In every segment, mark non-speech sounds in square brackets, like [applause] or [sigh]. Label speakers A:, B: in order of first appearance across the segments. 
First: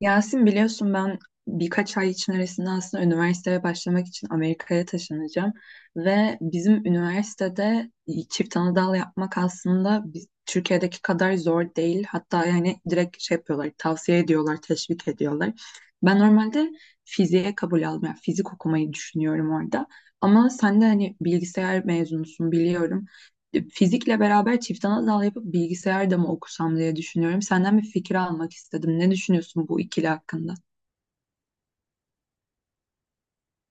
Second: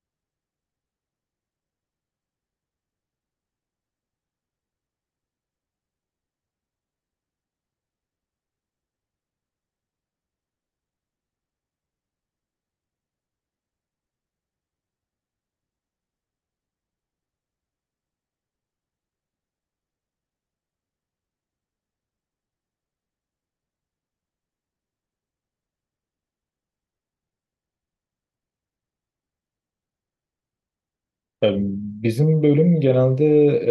A: Yasin biliyorsun ben birkaç ay içerisinde aslında üniversiteye başlamak için Amerika'ya taşınacağım ve bizim üniversitede çift anadal yapmak aslında biz, Türkiye'deki kadar zor değil. Hatta yani direkt şey yapıyorlar, tavsiye ediyorlar, teşvik ediyorlar. Ben normalde fiziğe kabul aldım. Yani fizik okumayı düşünüyorum orada. Ama sen de hani bilgisayar mezunusun biliyorum. Fizikle beraber çift ana dal yapıp bilgisayar da mı okusam diye düşünüyorum. Senden bir fikir almak istedim. Ne düşünüyorsun bu ikili hakkında?
B: Yani bizim bölüm genelde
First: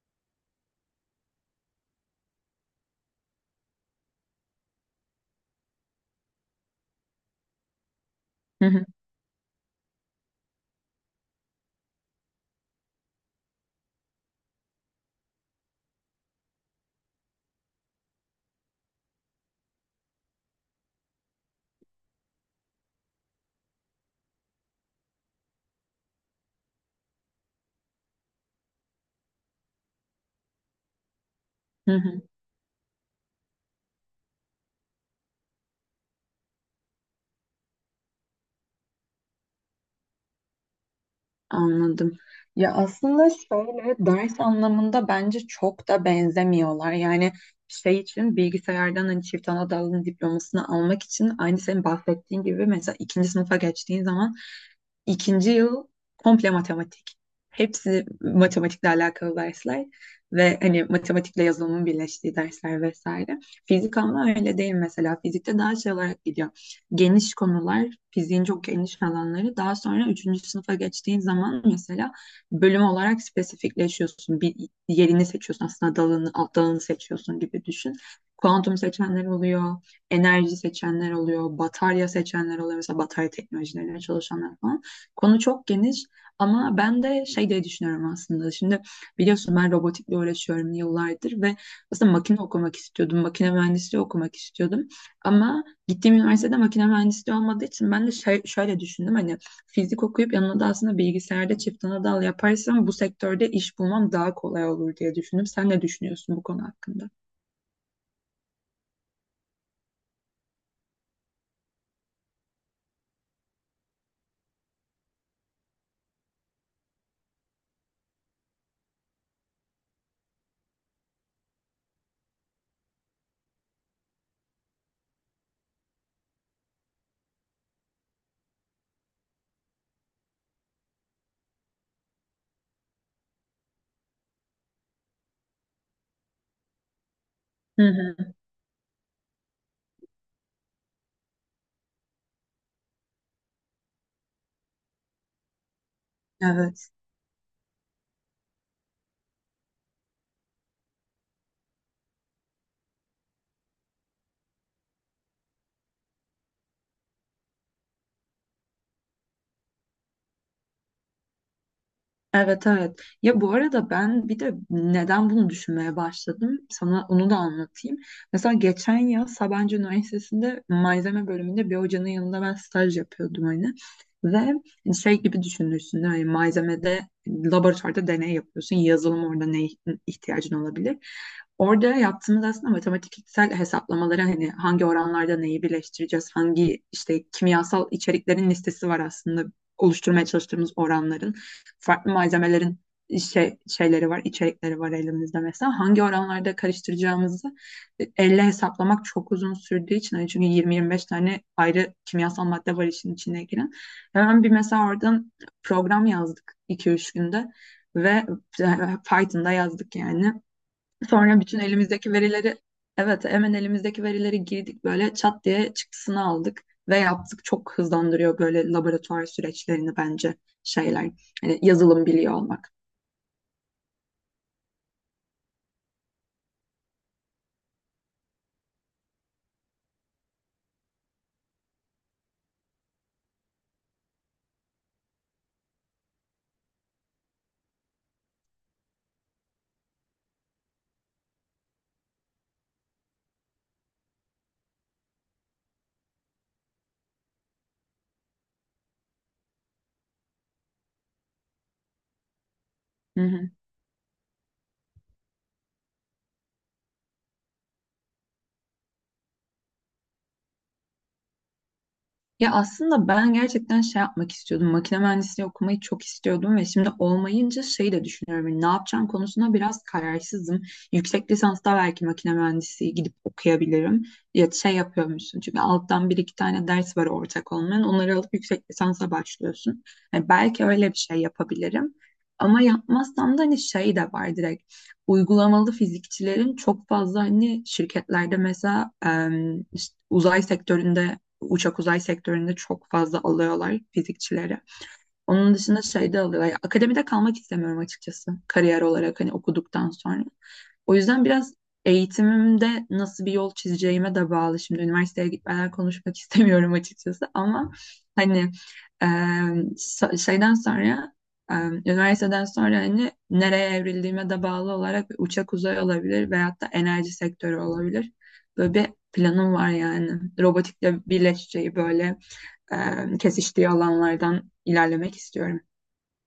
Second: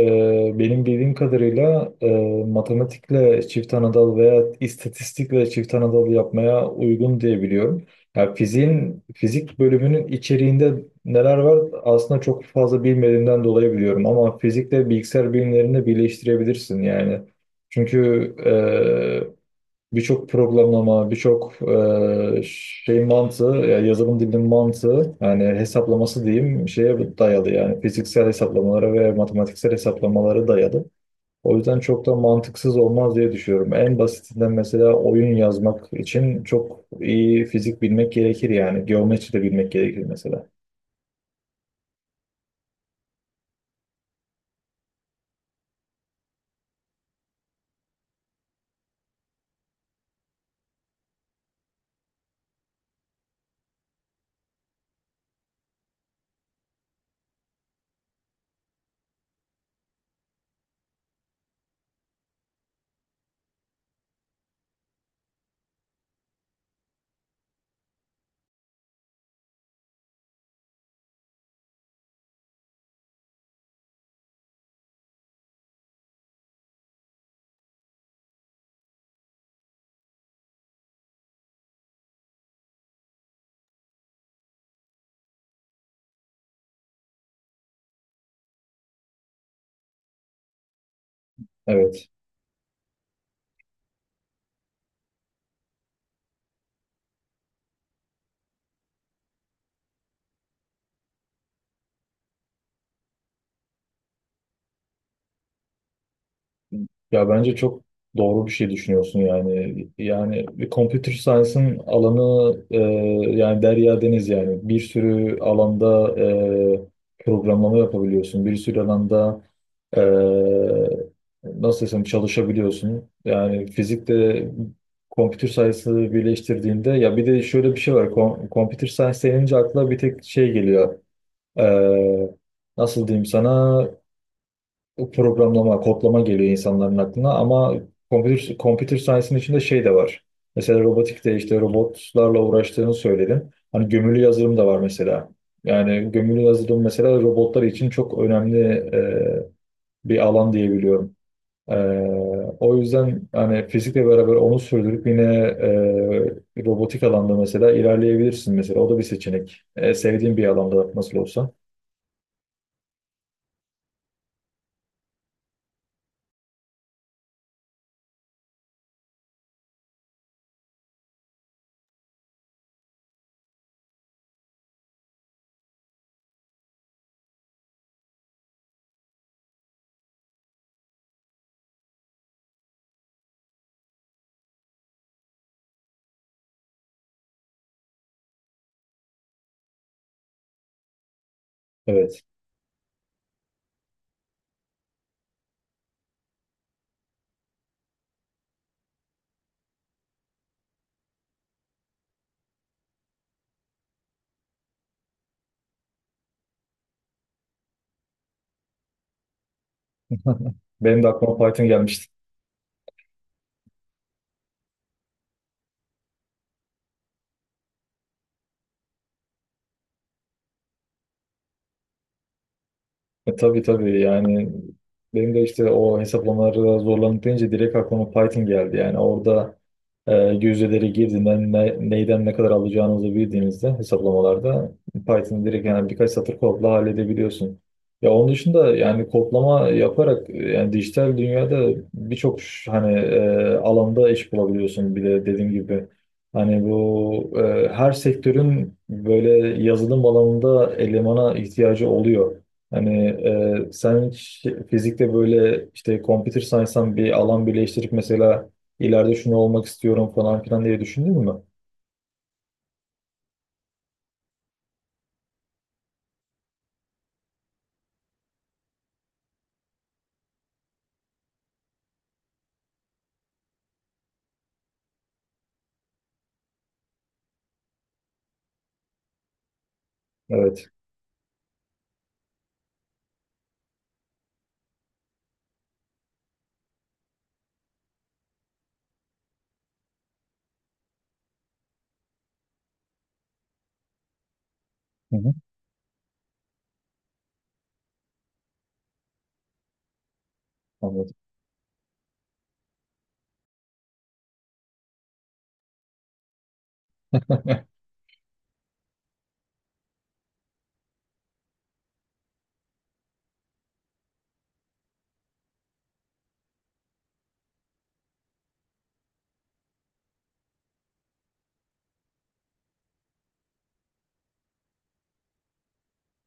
B: benim bildiğim kadarıyla matematikle çift anadal veya istatistikle çift anadal yapmaya uygun diye biliyorum. Ya
A: Hı hı,
B: fiziğin fizik bölümünün içeriğinde neler var aslında çok fazla bilmediğimden dolayı biliyorum ama fizikle bilgisayar bilimlerini birleştirebilirsin yani. Çünkü e, birçok programlama, birçok şey mantığı, ya yazılım dilinin mantığı, yani hesaplaması diyeyim şeye dayalı yani fiziksel hesaplamalara ve matematiksel hesaplamalara dayalı. O yüzden
A: hı
B: çok da
A: hı.
B: mantıksız olmaz diye düşünüyorum. En basitinden mesela oyun yazmak için çok iyi fizik bilmek gerekir yani. Geometri de bilmek gerekir mesela.
A: Anladım. Ya aslında şöyle ders anlamında bence çok da benzemiyorlar. Yani şey için bilgisayardan hani çift ana dalın diplomasını almak için aynı senin bahsettiğin gibi mesela ikinci sınıfa geçtiğin zaman İkinci yıl komple matematik. Hepsi matematikle alakalı dersler ve hani matematikle yazılımın birleştiği dersler vesaire. Fizik ama öyle değil mesela. Fizikte daha şey olarak gidiyor. Geniş konular, fiziğin çok geniş alanları. Daha sonra üçüncü sınıfa geçtiğin zaman mesela bölüm olarak spesifikleşiyorsun. Bir yerini seçiyorsun aslında dalını, alt dalını seçiyorsun gibi düşün. Kuantum seçenler oluyor, enerji seçenler oluyor, batarya seçenler oluyor. Mesela batarya teknolojileriyle çalışanlar falan. Konu çok geniş ama ben de şey diye düşünüyorum aslında. Şimdi biliyorsun ben robotikle uğraşıyorum yıllardır ve
B: Evet.
A: aslında makine okumak istiyordum. Makine mühendisliği okumak istiyordum. Ama gittiğim üniversitede makine mühendisliği olmadığı için ben de şey, şöyle düşündüm. Hani fizik okuyup yanına da aslında bilgisayarda çift ana dal yaparsam bu sektörde iş bulmam daha kolay olur diye düşündüm. Sen ne düşünüyorsun bu konu hakkında?
B: Ya bence çok doğru bir şey düşünüyorsun yani. Yani bir computer science'ın alanı yani derya deniz yani. Bir sürü alanda programlama yapabiliyorsun. Bir sürü alanda e, nasıl desem çalışabiliyorsun. Yani fizikte computer science'ı birleştirdiğinde ya bir de şöyle bir şey var. Computer science denince akla bir tek şey geliyor. E, Nasıl diyeyim sana? O programlama, kodlama geliyor insanların aklına ama
A: Hı hı.
B: computer science'ın içinde şey de var. Mesela robotikte işte robotlarla uğraştığını söyledin. Hani gömülü yazılım da var mesela. Yani gömülü yazılım
A: Evet.
B: mesela robotlar için çok önemli bir alan diyebiliyorum. Ee, O yüzden hani fizikle beraber onu sürdürüp yine robotik alanda mesela ilerleyebilirsin mesela. O da bir seçenek. E, sevdiğin bir alanda nasıl olsa.
A: Evet, evet. Ya bu arada ben bir de neden bunu düşünmeye başladım? Sana onu da anlatayım. Mesela geçen yıl Sabancı Üniversitesi'nde malzeme bölümünde bir hocanın yanında ben staj yapıyordum hani. Ve hani, şey gibi düşünürsün hani malzemede hani, laboratuvarda deney yapıyorsun. Yazılım orada ne ihtiyacın olabilir? Orada yaptığımız aslında matematiksel hesaplamaları hani hangi oranlarda neyi birleştireceğiz, hangi işte kimyasal içeriklerin listesi var aslında oluşturmaya çalıştığımız oranların farklı
B: Evet.
A: malzemelerin şey, şeyleri var, içerikleri var elimizde mesela. Hangi oranlarda karıştıracağımızı elle hesaplamak çok uzun sürdüğü için. Yani çünkü 20-25 tane ayrı kimyasal madde var işin içine giren. Hemen bir mesela oradan program yazdık iki üç günde ve e, Python'da yazdık yani.
B: Benim de aklıma
A: Sonra bütün
B: Python gelmişti.
A: elimizdeki verileri evet hemen elimizdeki verileri girdik böyle çat diye çıktısını aldık ve yaptık. Çok hızlandırıyor böyle laboratuvar süreçlerini bence şeyler. Hani yazılım biliyor olmak.
B: Tabii, tabii yani benim de işte o hesaplamaları zorlanıp deyince direkt aklıma Python geldi. Yani orada e, yüzdeleri girdiğinden neyden ne kadar alacağınızı bildiğinizde hesaplamalarda Python'ı direkt yani birkaç satır kodla halledebiliyorsun. Ya onun dışında yani kodlama yaparak yani dijital dünyada birçok hani alanda iş bulabiliyorsun. Bir de dediğim gibi hani bu her sektörün böyle yazılım alanında elemana ihtiyacı oluyor. Hani
A: Hı hı.
B: sen hiç fizikte böyle işte computer science'dan bir alan birleştirip mesela ileride şunu olmak istiyorum falan filan diye düşündün mü?
A: Ya aslında ben gerçekten şey yapmak istiyordum. Makine mühendisliği okumayı çok istiyordum ve şimdi olmayınca şey de düşünüyorum. Hani ne yapacağım konusunda biraz kararsızım. Yüksek lisansta belki makine mühendisliği gidip okuyabilirim. Ya şey yapıyormuşsun çünkü alttan bir iki tane ders var ortak olmayan. Onları alıp yüksek lisansa başlıyorsun. Yani belki
B: Evet.
A: öyle bir şey yapabilirim. Ama yapmazsam da hani şey de var direkt. Uygulamalı fizikçilerin çok fazla hani şirketlerde mesela işte uzay sektöründe uçak uzay sektöründe çok fazla alıyorlar fizikçileri.
B: Hı hı.
A: Onun dışında şeyde alıyorlar. Ya, akademide kalmak istemiyorum açıkçası kariyer olarak hani okuduktan sonra. O
B: Anladım.
A: yüzden biraz eğitimimde nasıl bir yol çizeceğime de bağlı. Şimdi üniversiteye gitmeden konuşmak [laughs] istemiyorum açıkçası ama hani e, şeyden sonra üniversiteden sonra hani nereye evrildiğime de bağlı olarak bir uçak uzay olabilir veyahut da enerji sektörü olabilir. Böyle bir planım var yani. Robotikle birleşeceği böyle kesiştiği alanlardan ilerlemek istiyorum.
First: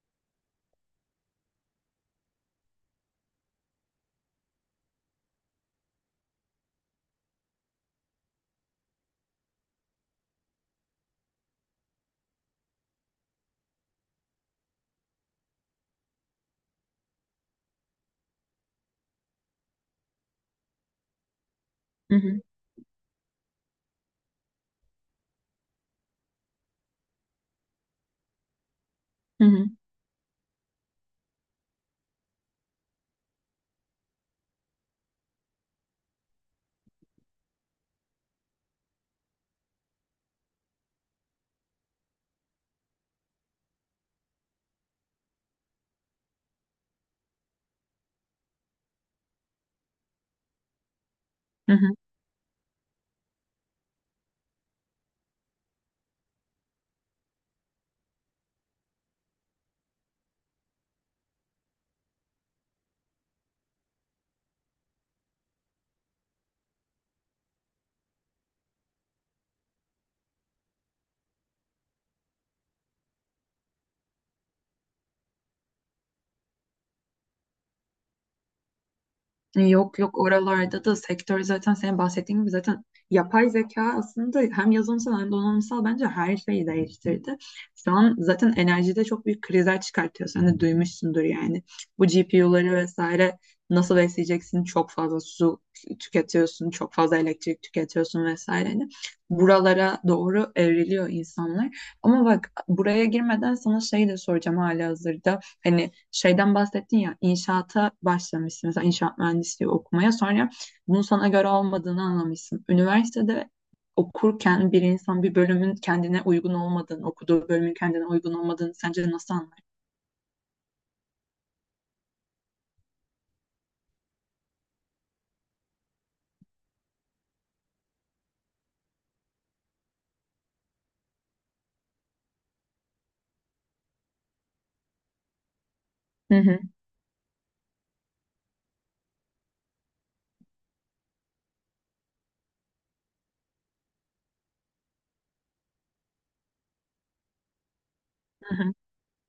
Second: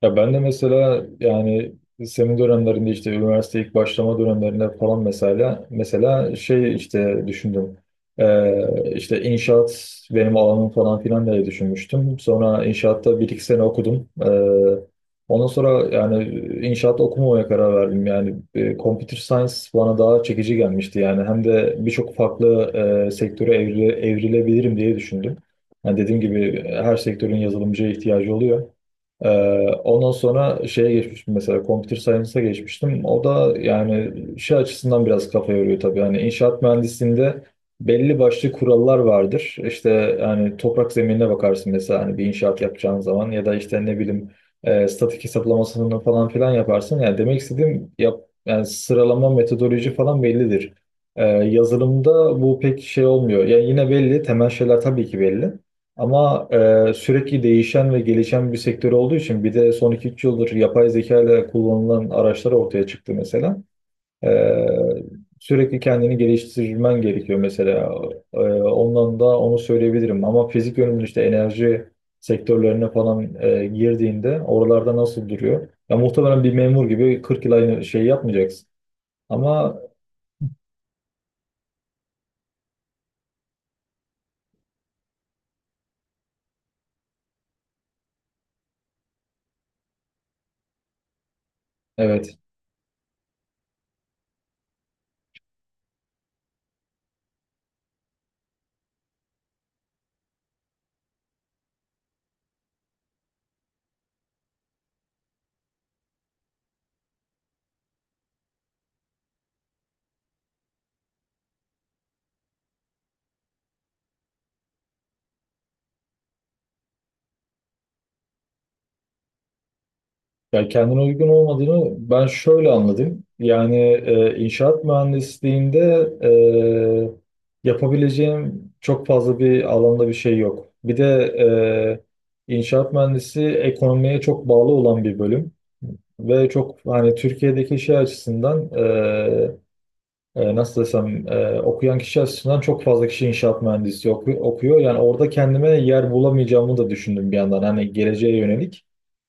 B: Ya ben de mesela yani senin dönemlerinde işte üniversite ilk başlama dönemlerinde falan mesela şey işte düşündüm. İşte inşaat benim alanım falan filan diye düşünmüştüm. Sonra inşaatta bir iki sene okudum. Ondan sonra yani inşaat okumamaya karar verdim. Yani computer science bana daha çekici gelmişti. Yani hem de birçok
A: Hı hı,
B: farklı sektöre evrilebilirim diye düşündüm. Yani dediğim gibi her sektörün yazılımcıya ihtiyacı oluyor. Ee,
A: hı hı,
B: Ondan sonra şeye geçmiştim mesela computer science'a geçmiştim. O da yani şey açısından biraz kafa yoruyor tabii. Hani inşaat mühendisliğinde belli başlı kurallar vardır. İşte yani toprak zeminine bakarsın mesela hani bir inşaat yapacağın zaman ya da işte ne bileyim statik hesaplamasını falan filan yaparsın. Yani demek istediğim yani sıralama metodoloji falan bellidir.
A: hı hı.
B: Yazılımda bu pek şey olmuyor. Yani yine belli temel şeyler tabii ki belli. Ama sürekli değişen ve gelişen bir sektör olduğu için bir de son iki üç yıldır yapay zeka ile kullanılan araçlar ortaya çıktı mesela. E, Sürekli kendini geliştirmen gerekiyor mesela. E, Ondan da onu söyleyebilirim. Ama fizik yönümün işte enerji sektörlerine falan girdiğinde oralarda nasıl duruyor? Ya muhtemelen bir memur gibi 40 yıl aynı şeyi yapmayacaksın.
A: E,
B: Ama
A: yok yok, oralarda da sektör zaten senin bahsettiğin gibi zaten yapay zeka aslında hem yazılımsal hem donanımsal bence her şeyi değiştirdi. Şu an zaten enerjide çok büyük krizler çıkartıyor. Sen de duymuşsundur yani. Bu
B: evet.
A: GPU'ları vesaire nasıl besleyeceksin? Çok fazla su tüketiyorsun, çok fazla elektrik tüketiyorsun vesaire. Hani buralara doğru evriliyor insanlar. Ama bak buraya girmeden sana şey de soracağım halihazırda. Hani şeyden bahsettin ya, inşaata başlamışsın mesela inşaat mühendisliği okumaya sonra bunun sana göre olmadığını anlamışsın. Üniversitede okurken bir insan bir bölümün kendine uygun olmadığını, okuduğu bölümün kendine uygun olmadığını sence nasıl anlar?
B: Ya kendine uygun olmadığını ben şöyle anladım. Yani inşaat mühendisliğinde yapabileceğim çok fazla bir alanda bir şey yok. Bir de inşaat mühendisi ekonomiye çok bağlı olan bir bölüm
A: Hı
B: ve
A: hı,
B: çok hani Türkiye'deki şey açısından nasıl desem okuyan kişi açısından çok fazla kişi inşaat mühendisi okuyor. Yani orada kendime yer bulamayacağımı da düşündüm bir yandan hani geleceğe
A: hı hı,
B: yönelik.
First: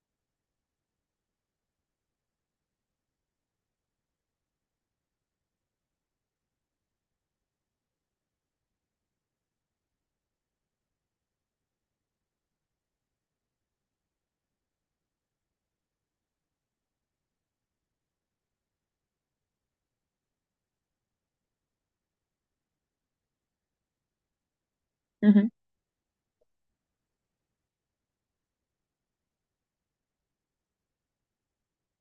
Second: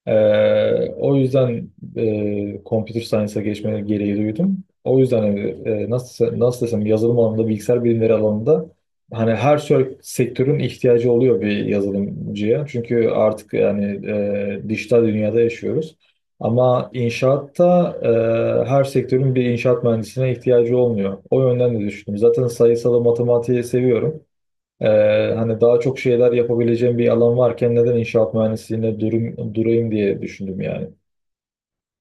B: O yüzden computer science'a geçme gereği duydum. O yüzden hani, nasıl desem yazılım alanında, bilgisayar bilimleri alanında hani her sektörün ihtiyacı oluyor bir yazılımcıya. Çünkü artık yani dijital dünyada yaşıyoruz. Ama inşaatta her sektörün bir inşaat mühendisine ihtiyacı olmuyor. O yönden de düşündüm. Zaten sayısalı matematiği seviyorum. Ee,
A: hı hı.
B: Hani daha çok şeyler yapabileceğim bir alan varken neden inşaat mühendisliğine durayım diye düşündüm yani.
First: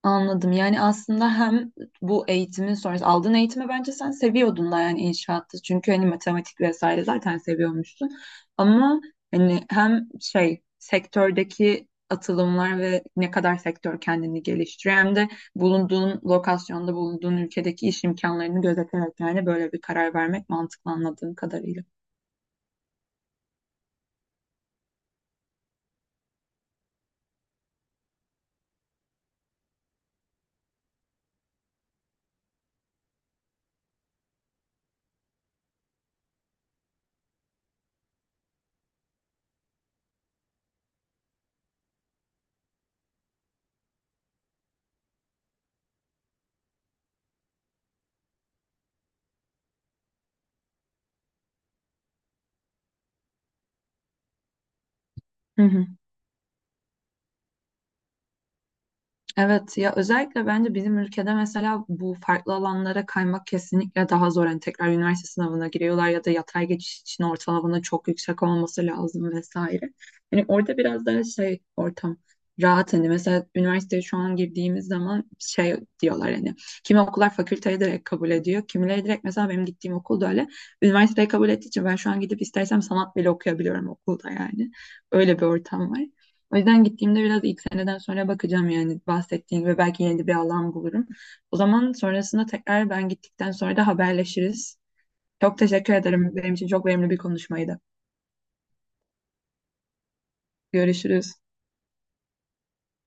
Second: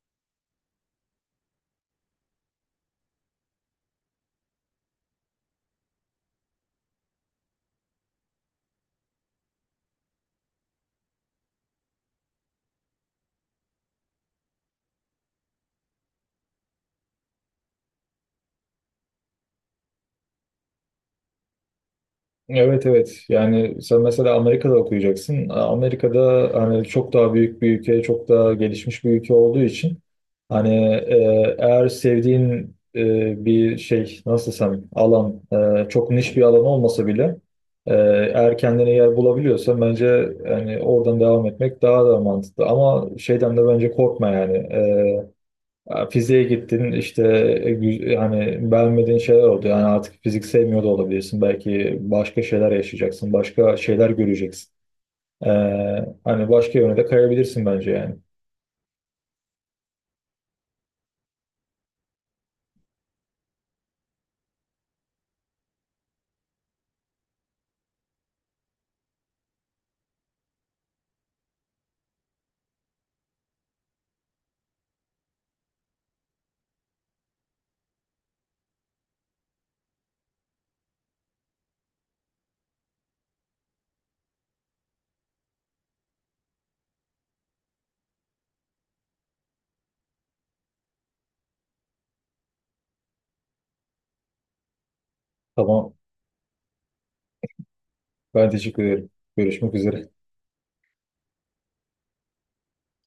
A: Anladım. Yani aslında hem bu eğitimin sonrası aldığın eğitimi bence sen seviyordun da yani inşaatta. Çünkü hani matematik vesaire zaten seviyormuşsun. Ama hani hem şey sektördeki atılımlar ve ne kadar sektör kendini geliştiriyor hem de bulunduğun lokasyonda bulunduğun ülkedeki iş imkanlarını gözeterek yani böyle bir karar vermek mantıklı anladığım kadarıyla.
B: Evet, evet, yani sen mesela Amerika'da okuyacaksın. Amerika'da hani çok daha büyük bir ülke, çok daha gelişmiş bir ülke olduğu için hani eğer sevdiğin bir şey nasıl desem alan çok niş bir alan olmasa bile e, eğer kendine yer bulabiliyorsan bence yani oradan devam etmek daha da mantıklı. Ama şeyden de bence korkma yani. Ya fiziğe gittin işte hani beğenmediğin şeyler oldu. Yani artık fizik sevmiyor da olabilirsin. Belki başka şeyler yaşayacaksın. Başka şeyler göreceksin. Ee, Hani başka yöne de kayabilirsin bence yani.
A: Evet ya, özellikle bence bizim ülkede mesela bu farklı alanlara kaymak kesinlikle daha zor. Hani tekrar üniversite sınavına giriyorlar ya da yatay geçiş için ortalamanın çok yüksek olması lazım vesaire. Hani orada biraz daha şey ortam rahat, hani mesela üniversiteye şu an girdiğimiz zaman şey diyorlar hani kimi okullar fakülteye direkt kabul ediyor. Kimileri direkt mesela benim gittiğim okulda öyle üniversiteye kabul ettiği için ben şu an gidip istersem sanat bile okuyabiliyorum okulda yani. Öyle bir ortam var. O yüzden gittiğimde biraz ilk seneden sonra bakacağım yani bahsettiğin ve belki yeni bir alan bulurum. O zaman sonrasında tekrar ben gittikten sonra da haberleşiriz. Çok
B: Tamam.
A: teşekkür ederim. Benim için çok verimli bir konuşmaydı.
B: Ben teşekkür ederim. Görüşmek üzere.
A: Görüşürüz.